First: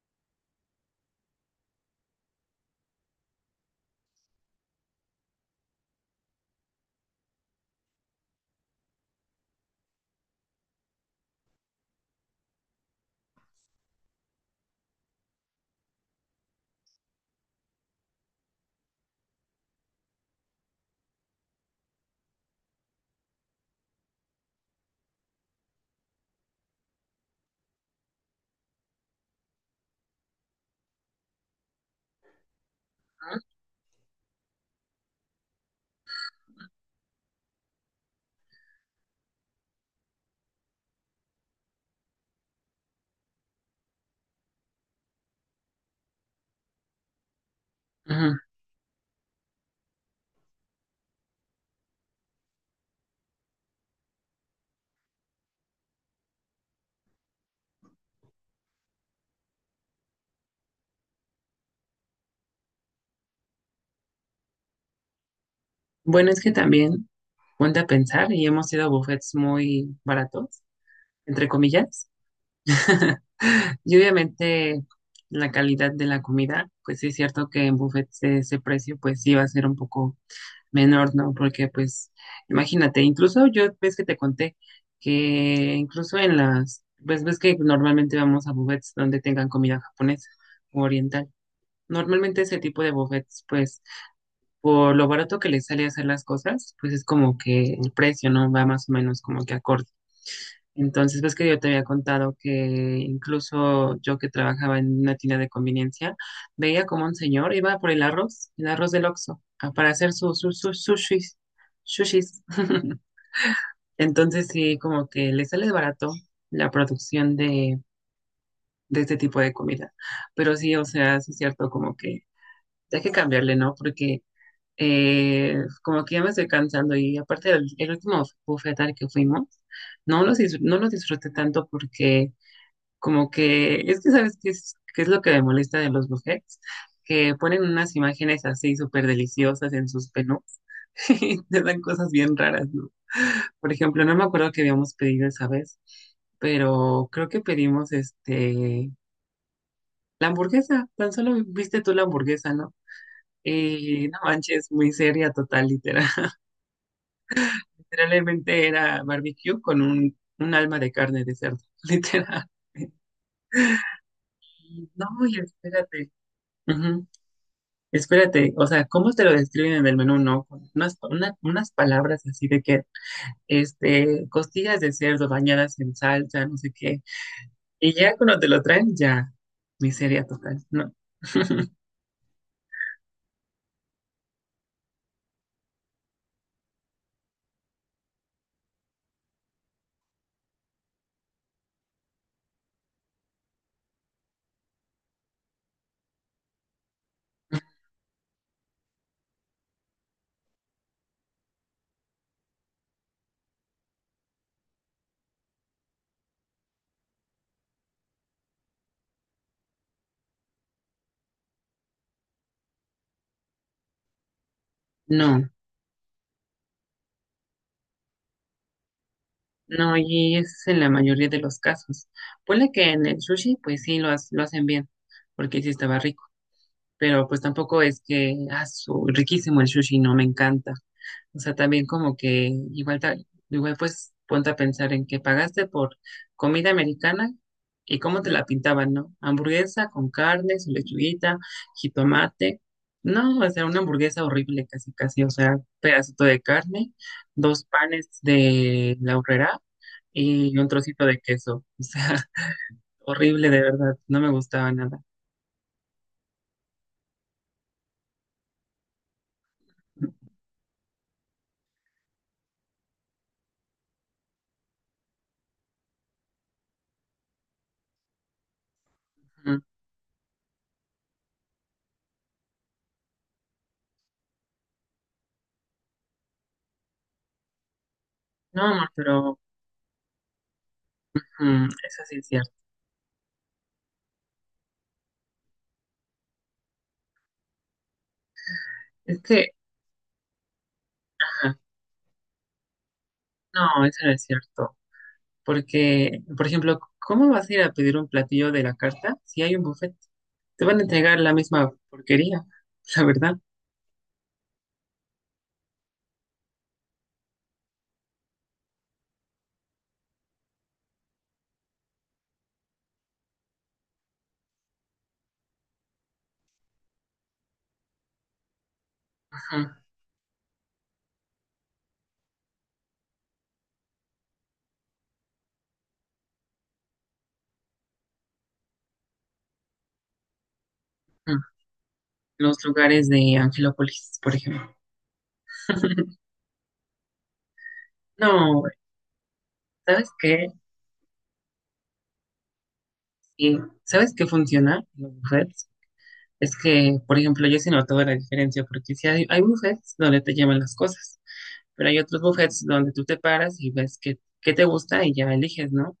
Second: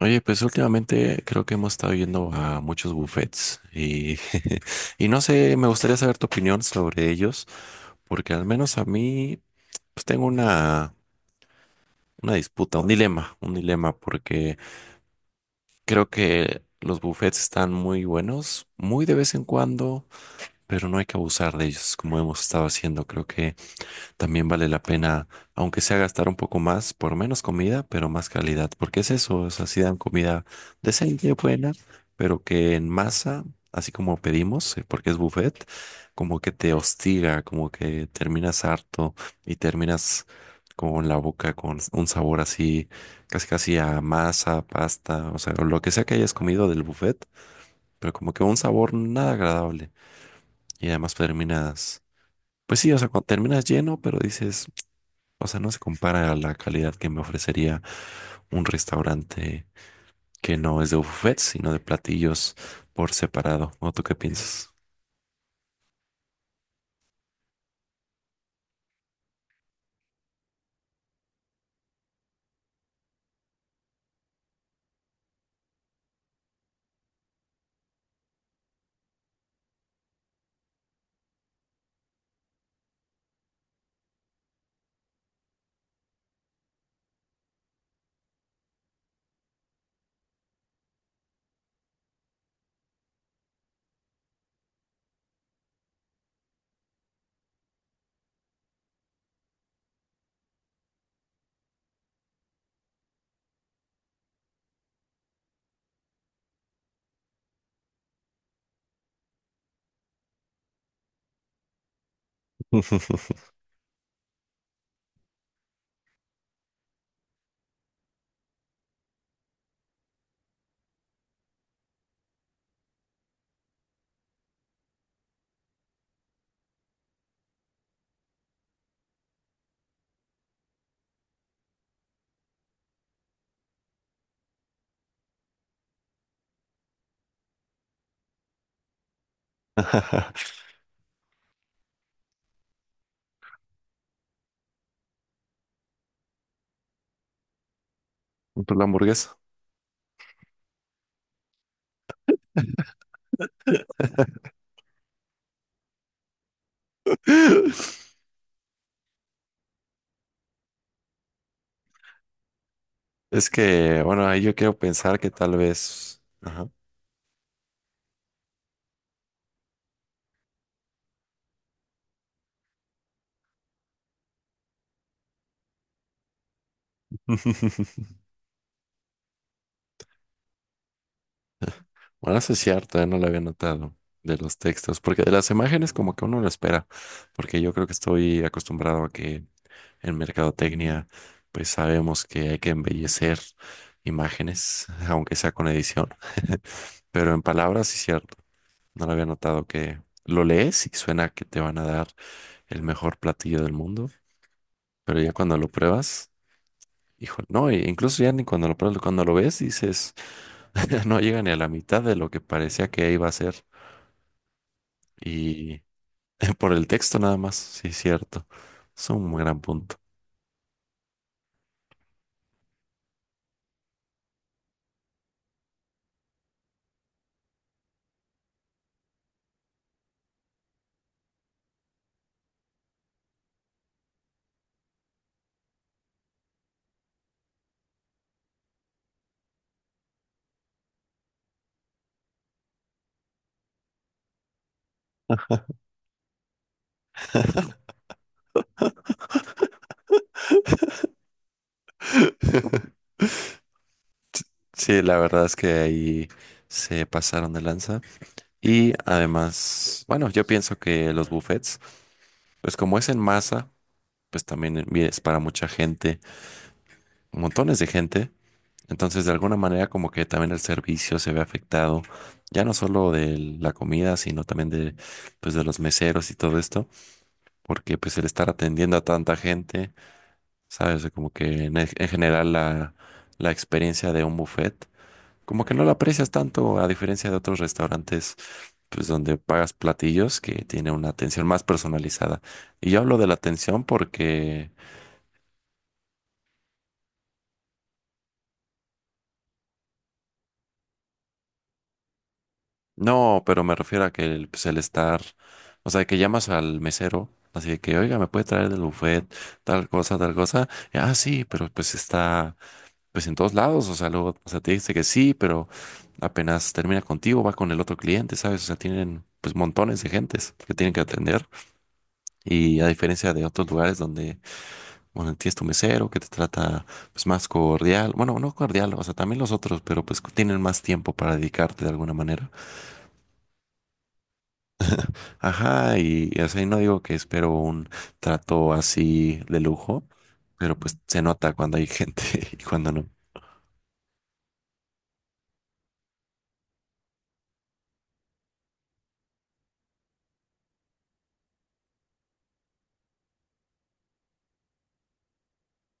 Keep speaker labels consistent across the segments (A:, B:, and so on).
A: Oye, pues últimamente creo que hemos estado yendo a muchos buffets y, y no sé, me gustaría saber tu opinión sobre ellos, porque al menos a mí pues tengo una disputa, un dilema, porque creo que los buffets están muy buenos, muy de vez en cuando, pero no hay que abusar de ellos como hemos estado haciendo. Creo que también vale la pena, aunque sea gastar un poco más, por menos comida, pero más calidad, porque es eso, o sea, sí dan comida decente, buena, pero que en masa, así como pedimos, porque es buffet, como que te hostiga, como que terminas harto y terminas con la boca con un sabor así, casi casi a masa, pasta, o sea, o lo que sea que hayas comido del buffet, pero
B: Ajá.
A: como que un sabor nada agradable y además terminas... Pues sí, o sea, cuando terminas lleno, pero dices, o sea, no se compara a la calidad que me ofrecería un restaurante que no es de buffet, sino de platillos por separado. ¿O tú qué piensas?
B: Bueno, es que también ponte a pensar y hemos ido a buffets muy baratos, entre comillas. Y obviamente la calidad de la comida, pues sí es cierto que en buffets ese precio pues sí va a ser un poco menor, ¿no? Porque pues imagínate, incluso yo ves que te conté que incluso en las, pues ves que normalmente vamos a buffets donde tengan comida japonesa o oriental. Normalmente ese tipo de buffets pues por lo barato que les sale hacer las cosas, pues es como que el precio no va más o menos como que acorde. Entonces, ves que yo te había contado que incluso yo que trabajaba en una tienda de conveniencia, veía como un señor iba por el arroz del Oxxo, para hacer sus sushis, sushis. Entonces, sí, como que le sale barato la producción de este tipo de comida. Pero sí, o sea, sí es cierto, como que hay que cambiarle, ¿no? Porque como que ya me estoy cansando y aparte el último buffet al que fuimos, no los disfruté tanto porque como que es que sabes qué es lo que me molesta de los buffets, que ponen unas imágenes así súper deliciosas en sus menús y te dan cosas bien raras, ¿no? Por ejemplo, no me acuerdo que habíamos pedido esa vez, pero creo que pedimos
A: Por la hamburguesa.
B: la hamburguesa, tan solo viste tú la hamburguesa, ¿no? Y no manches, muy seria, total, literal. Literalmente era barbecue con un alma de carne de cerdo, literal.
A: Es que, bueno, ahí yo quiero
B: Y no,
A: pensar que
B: y
A: tal
B: espérate.
A: vez... Ajá.
B: Ujú, espérate, o sea, ¿cómo te lo describen en el menú? No, con unas palabras así de que, costillas de cerdo bañadas en salsa, no sé qué. Y ya cuando te lo traen, ya, miseria total, no.
A: Bueno, eso es cierto, no lo había notado de los textos, porque de las imágenes como que uno lo espera, porque yo creo que estoy acostumbrado a que en mercadotecnia, pues sabemos que hay que embellecer imágenes, aunque sea con edición, pero en palabras sí cierto. No lo había notado que lo lees y suena que te van a dar el mejor platillo del mundo, pero ya cuando lo pruebas, hijo, no, e incluso ya ni cuando lo pruebas, cuando lo ves dices, no llega ni a la mitad de lo que parecía que iba a ser.
B: No,
A: Y por el texto nada más, sí cierto. Es un gran punto.
B: no, y es en la mayoría de los casos. Ponle que en el sushi, pues sí, lo hacen bien, porque sí estaba rico. Pero pues tampoco es que, ah, riquísimo el sushi, no me encanta. O sea, también como que igual pues ponte a pensar en que pagaste por comida americana y cómo te la pintaban, ¿no? Hamburguesa con carne, su lechuguita, jitomate. No, o sea, una hamburguesa horrible casi, casi, o sea, pedacito de carne, dos panes de la horrera y un trocito de queso. O sea, horrible de verdad, no me gustaba nada.
A: Sí, la verdad es que ahí se pasaron de lanza. Y además, bueno, yo pienso que los buffets, pues como es en masa, pues también es para mucha gente, montones de gente. Entonces, de alguna
B: Ujú.
A: manera, como que también el servicio se ve afectado, ya no solo de la comida, sino también de, pues, de los meseros y todo esto, porque pues el estar
B: No, amor,
A: atendiendo a tanta
B: pero
A: gente, sabes, como que
B: mm,
A: en, e-
B: eso
A: en
B: sí es
A: general
B: cierto.
A: la, la experiencia de un buffet, como que no la aprecias tanto a diferencia de otros restaurantes pues
B: Es
A: donde
B: que,
A: pagas platillos que tiene una atención
B: ajá,
A: más personalizada. Y yo hablo de la atención
B: no, eso no es
A: porque,
B: cierto. Porque, por ejemplo, ¿cómo vas a ir a pedir un platillo de la carta si hay un buffet? Te van a entregar la misma porquería, la verdad.
A: no, pero me refiero a que el, pues, el estar, o sea, que llamas al mesero, así de que, oiga, ¿me puede traer del buffet tal cosa, tal cosa? Y, ah, sí, pero pues está, pues en todos lados, o sea, luego, o sea, te dice que sí, pero apenas termina contigo, va con el otro cliente, ¿sabes? O sea, tienen... pues
B: Ajá,
A: montones de gentes que tienen que atender y a diferencia de otros lugares donde bueno, tienes tu mesero que te trata pues más cordial. Bueno, no cordial, o sea, también los otros, pero pues tienen más tiempo para
B: ajá.
A: dedicarte de alguna manera.
B: Los lugares de Angelópolis, por ejemplo.
A: Ajá, y así no digo que espero un
B: No,
A: trato así de lujo,
B: ¿sabes qué?
A: pero pues se nota cuando hay gente y cuando no.
B: Sí, ¿sabes qué funciona en los buffets? Es que, por ejemplo, yo sí he notado la diferencia, porque si hay, hay buffets donde te llevan las cosas, pero hay otros buffets donde tú te paras y ves qué, qué te gusta y ya eliges, ¿no?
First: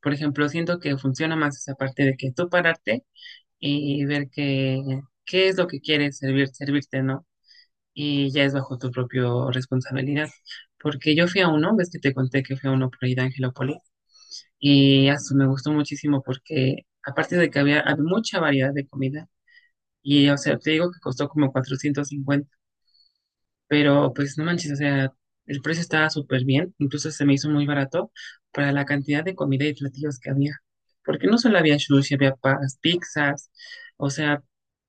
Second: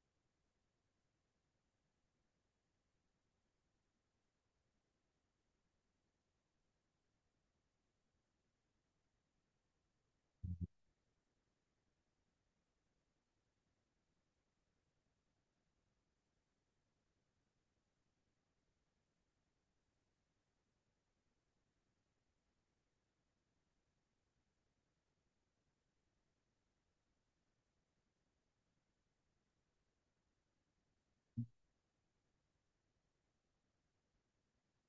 B: Por ejemplo, siento que funciona más esa parte de que tú pararte y ver qué qué es lo que quieres servir, servirte, ¿no? Y ya es bajo tu propia responsabilidad. Porque yo fui a uno, ves que te conté que fui a uno por ahí de Angelópolis, y eso me gustó muchísimo porque aparte de que había mucha variedad de comida, y o sea, te digo que costó como 450. Pero pues no manches, o sea, el precio estaba súper bien, incluso se me hizo muy barato para la cantidad de comida y platillos que había. Porque no solo había sushi, había pizzas, o sea,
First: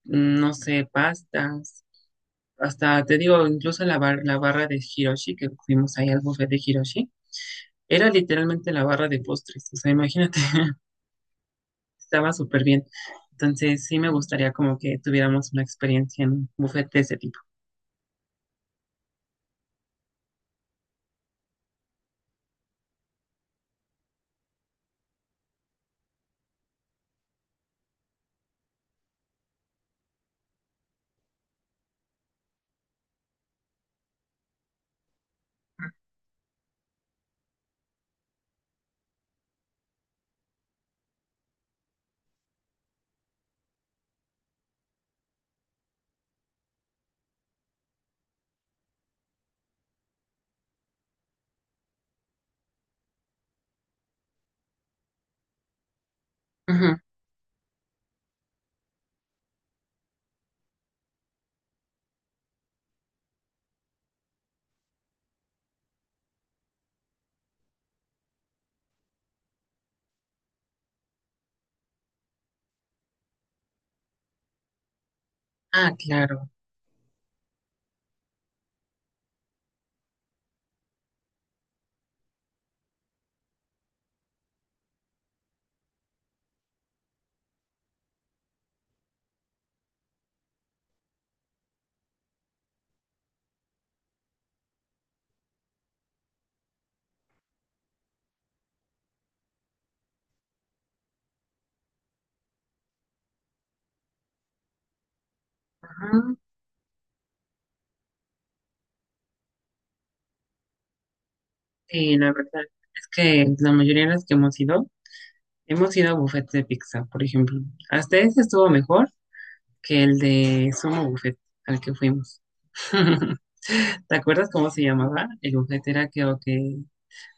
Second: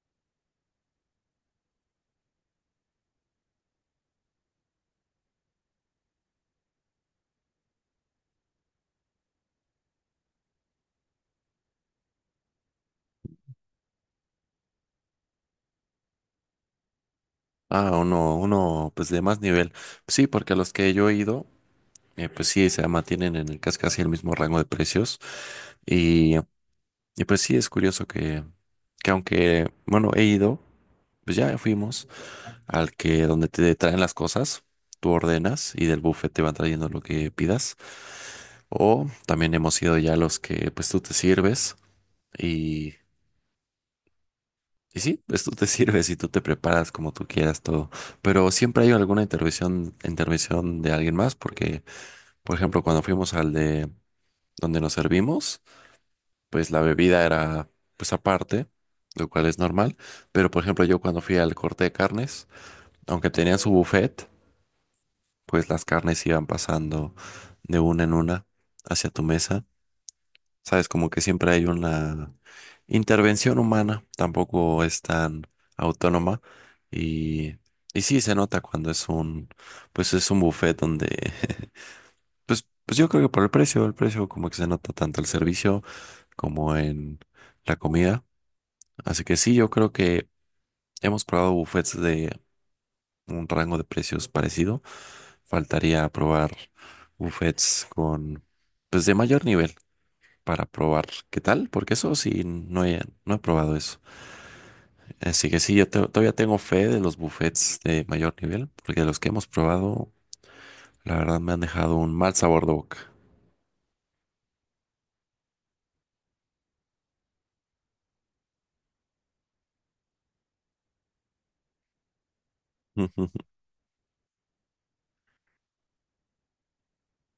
B: mm, no sé, pastas, hasta te digo, incluso la barra de Hiroshi, que fuimos ahí al buffet de Hiroshi, era literalmente la barra de postres, o sea, imagínate, estaba súper bien. Entonces sí me gustaría como que tuviéramos una experiencia en un buffet de ese tipo.
A: Ah, uno, pues de más nivel. Sí, porque a los que yo he ido, pues sí, se mantienen en el casi casi el mismo rango de precios. Y, y pues sí, es curioso que aunque, bueno, he ido, pues ya fuimos al que donde te traen las cosas, tú ordenas y del buffet te van trayendo lo que pidas. O también hemos ido ya a los que pues tú te sirves y, y sí, pues tú te sirves y tú te preparas como tú quieras todo. Pero siempre hay alguna intervención de alguien más porque, por ejemplo, cuando fuimos al de donde nos servimos, pues la
B: Ujú.
A: bebida era pues aparte, lo cual es normal. Pero, por ejemplo, yo cuando fui al corte de carnes, aunque tenían su buffet, pues las carnes iban pasando de una en una hacia tu mesa. Sabes, como que siempre hay una intervención humana, tampoco es tan
B: Ah,
A: autónoma
B: claro.
A: y, y sí se nota cuando es un, pues es un buffet donde, pues, pues yo creo que por el precio como que se nota tanto el servicio como en la comida. Así que sí, yo creo que hemos probado buffets de un rango de precios parecido. Faltaría probar buffets con, pues de mayor nivel para probar qué tal, porque eso sí, no he probado eso. Así que sí, yo todavía tengo fe de los buffets de mayor nivel, porque los que hemos probado, la verdad me han dejado un
B: Sí, la
A: mal
B: verdad
A: sabor de boca.
B: es que la mayoría de las que hemos ido a buffets de pizza, por ejemplo. Hasta ese estuvo mejor que el de Sumo Buffet al que fuimos. ¿Te acuerdas cómo se llamaba? El buffet era creo que...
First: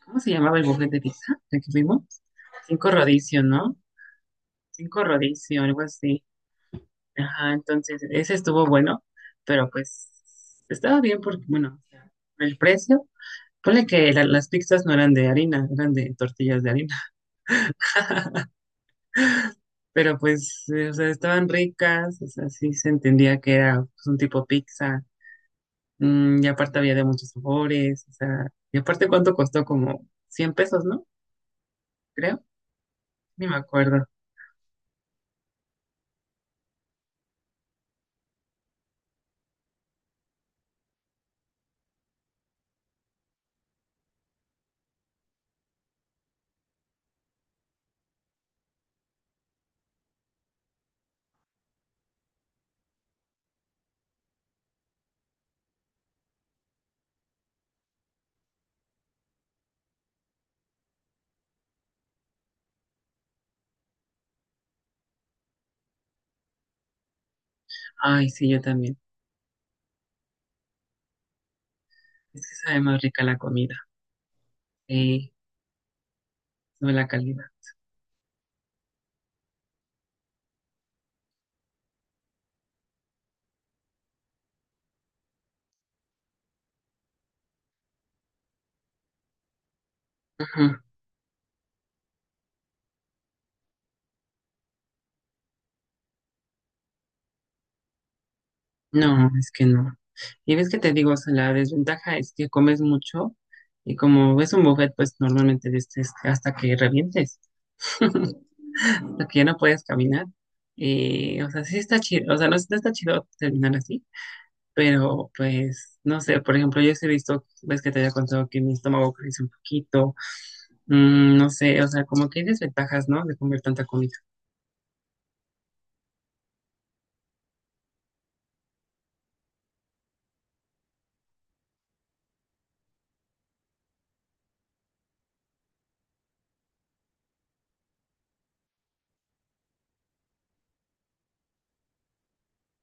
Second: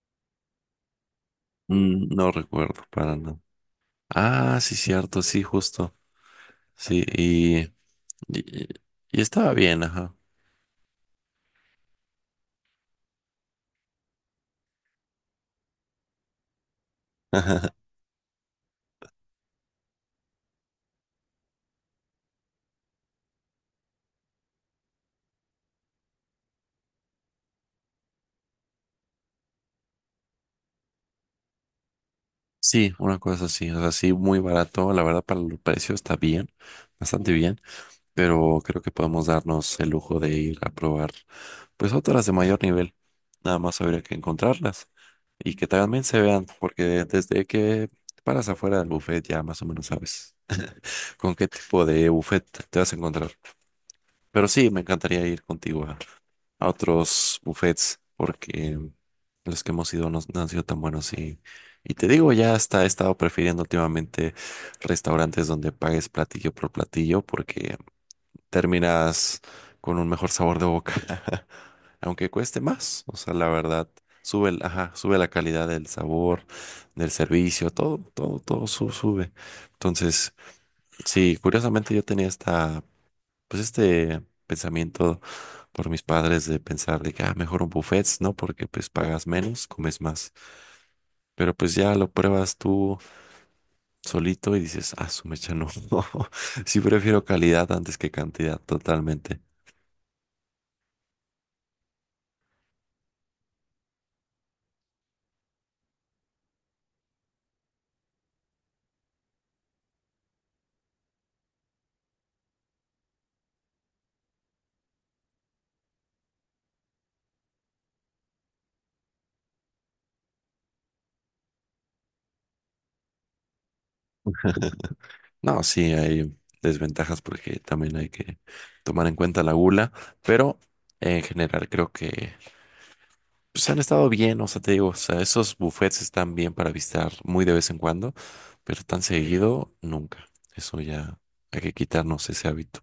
B: ¿Cómo se llamaba el buffet de pizza al que fuimos?
A: Mm, no recuerdo
B: Cinco
A: para nada.
B: rodicio, ¿no?
A: Ah, sí,
B: Cinco
A: cierto, sí,
B: rodicio algo
A: justo.
B: así.
A: Sí,
B: Ajá, entonces ese estuvo
A: y,
B: bueno,
A: y estaba
B: pero
A: bien,
B: pues
A: ajá.
B: estaba bien porque, bueno, o sea, el precio, ponle que las pizzas no eran de harina, eran de tortillas de harina. Pero pues, o sea, estaban ricas, o sea, sí se entendía que era pues, un tipo pizza, mm, y aparte había de muchos sabores, o sea, y aparte cuánto costó, como $100, ¿no? Creo,
A: Sí, una cosa
B: ni me
A: así, o sea,
B: acuerdo.
A: sí, muy barato, la verdad para el precio está bien, bastante bien, pero creo que podemos darnos el lujo de ir a probar pues otras de mayor nivel, nada más habría que encontrarlas y que también se vean, porque desde que paras afuera del buffet ya más o menos sabes con qué tipo de buffet te vas a encontrar. Pero sí, me encantaría ir contigo a otros buffets porque los que hemos ido no han sido tan buenos y te digo, ya hasta he estado prefiriendo últimamente restaurantes donde pagues platillo por platillo porque
B: Ay, sí, yo también.
A: terminas con un mejor sabor de boca, aunque
B: Es que
A: cueste
B: sabe más
A: más, o
B: rica
A: sea,
B: la
A: la
B: comida,
A: verdad. Sube, sube la
B: eh,
A: calidad del sabor,
B: no la
A: del
B: calidad.
A: servicio, todo, todo, todo sube. Entonces, sí, curiosamente yo tenía esta pues este pensamiento por mis padres de pensar de que, ah, mejor un buffet, ¿no? Porque pues pagas menos, comes más.
B: Ajá.
A: Pero pues ya lo pruebas tú solito y dices, ah, su mecha no. Sí prefiero calidad antes que cantidad,
B: No,
A: totalmente.
B: es que no. Y ves que te digo, o sea, la desventaja es que comes mucho y como es un buffet, pues normalmente es hasta que revientes. Porque ya no puedes caminar. Y, o sea, sí está chido, o sea, no, no está chido terminar así, pero pues, no sé, por ejemplo, yo sí he visto, ves que te había contado que mi estómago crece un poquito, mm, no sé, o sea, como que hay desventajas, ¿no? De comer tanta comida.
A: No, sí, hay desventajas porque también hay que tomar en cuenta la gula, pero en general creo que pues han estado bien, o sea, te digo, o sea, esos buffets están bien para visitar muy de vez en cuando, pero tan seguido nunca. Eso ya hay que quitarnos ese hábito.